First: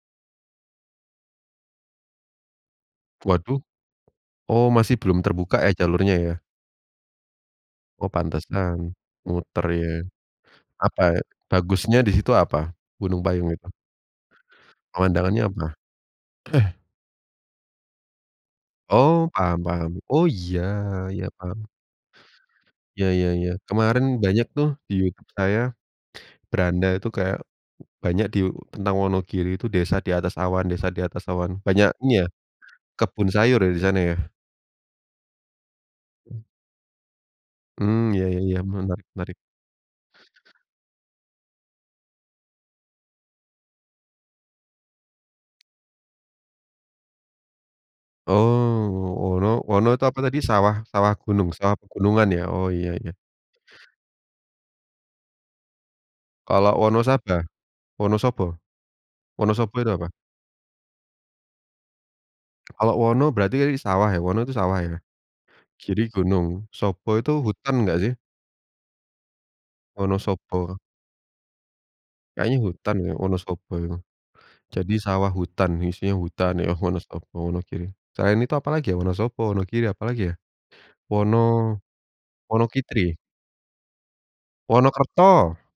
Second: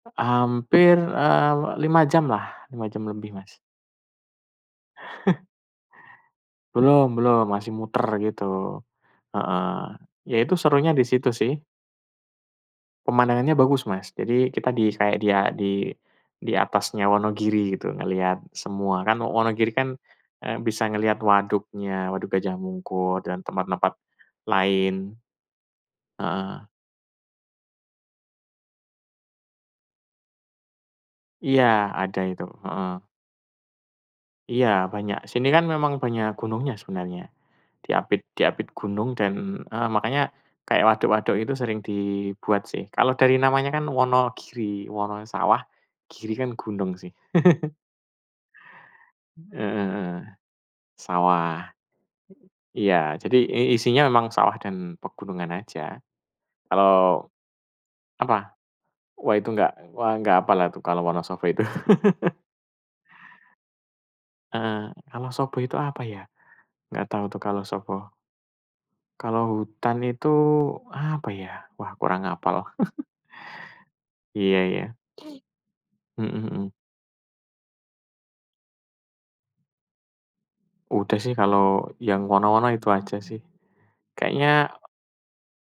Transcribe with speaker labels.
Speaker 1: Hampir, eee, 5 jamlah, 5 jam lebih, Mas.
Speaker 2: Waduh. Oh, masih belum terbuka ya jalurnya ya?
Speaker 1: Belum belum masih muter
Speaker 2: Oh,
Speaker 1: gitu.
Speaker 2: pantesan,
Speaker 1: Heeh.
Speaker 2: muter ya.
Speaker 1: Ya itu serunya
Speaker 2: Apa,
Speaker 1: di
Speaker 2: eee,
Speaker 1: situ sih.
Speaker 2: bagusnya di situ apa? Gunung Bayung
Speaker 1: Pemandangannya
Speaker 2: itu?
Speaker 1: bagus, Mas. Jadi kita di say
Speaker 2: Pemandangannya
Speaker 1: dia
Speaker 2: apa?
Speaker 1: di di
Speaker 2: Eh.
Speaker 1: atasnya Wonogiri gitu ngelihat semua. Kan
Speaker 2: Oh, paham
Speaker 1: Wonogiri kan,
Speaker 2: paham. Oh,
Speaker 1: eee, bisa
Speaker 2: iya
Speaker 1: ngelihat
Speaker 2: iya paham.
Speaker 1: waduknya, Waduk Gajah
Speaker 2: Ya
Speaker 1: Mungkur
Speaker 2: ya
Speaker 1: dan
Speaker 2: ya
Speaker 1: tempat tempat
Speaker 2: kemarin banyak tuh di
Speaker 1: lain.
Speaker 2: YouTube saya,
Speaker 1: Heeh.
Speaker 2: beranda tuh kayak banyak di u tentang Wonogiri itu, desa di atas awan desa di atas awan.
Speaker 1: Iya,
Speaker 2: Banyak ini
Speaker 1: ada
Speaker 2: ya,
Speaker 1: itu, heeh.
Speaker 2: kebun sayur ya di sana ya?
Speaker 1: Iya, banyak. Sini kan memang banyak gunungnya sebenarnya.
Speaker 2: Mmm,
Speaker 1: Diapit
Speaker 2: ya ya ya,
Speaker 1: diapit
Speaker 2: menarik
Speaker 1: gunung dan
Speaker 2: narik.
Speaker 1: heeh, makanya kayak waduk waduk itu sering dibuat sih. Kalau dari namanya kan Wonogiri, Wononya sawah, Giri kan gunung sih.
Speaker 2: Oh, wono
Speaker 1: Heeh
Speaker 2: wono itu
Speaker 1: heeh.
Speaker 2: apa tadi, sawah sawah gunung
Speaker 1: Sawah. Mhm.
Speaker 2: sawah pegunungan ya? Oh, iya
Speaker 1: Iya
Speaker 2: ya.
Speaker 1: jadi i isinya memang sawah dan pegunungan aja.
Speaker 2: Kalau
Speaker 1: Kalau
Speaker 2: Wonosaba?
Speaker 1: apa,
Speaker 2: Wonosobo?
Speaker 1: wah, itu enggak,
Speaker 2: Wonosobo itu apa?
Speaker 1: wah enggak apallah tuh kalau Wonosobo itu.
Speaker 2: Kalau Wono berarti tadi sawah ya? Wono tuh sawah
Speaker 1: Heeh,
Speaker 2: ya?
Speaker 1: kalau Sobo itu apa
Speaker 2: Giri
Speaker 1: ya,
Speaker 2: gunung,
Speaker 1: enggak
Speaker 2: Sobo
Speaker 1: tahu
Speaker 2: itu
Speaker 1: tuh kalau
Speaker 2: hutan nggak sih?
Speaker 1: Sobo. Kalau hutan itu,
Speaker 2: Wonosobo.
Speaker 1: apa ya, wah kurang
Speaker 2: Kayaknya
Speaker 1: hafal.
Speaker 2: hutan ya Wonosobo itu.
Speaker 1: Iya
Speaker 2: Jadi
Speaker 1: iya.
Speaker 2: sawah hutan, isinya
Speaker 1: Mhm
Speaker 2: hutan
Speaker 1: mhm.
Speaker 2: ya Wonosobo, Wonogiri. Selain itu apalagi ya Wonosobo, Wonogiri apalagi ya?
Speaker 1: Udah sih
Speaker 2: Wono,
Speaker 1: kalau yang wono wono itu
Speaker 2: Wonokitri?
Speaker 1: aja sih. Kayaknya
Speaker 2: Wonokerto!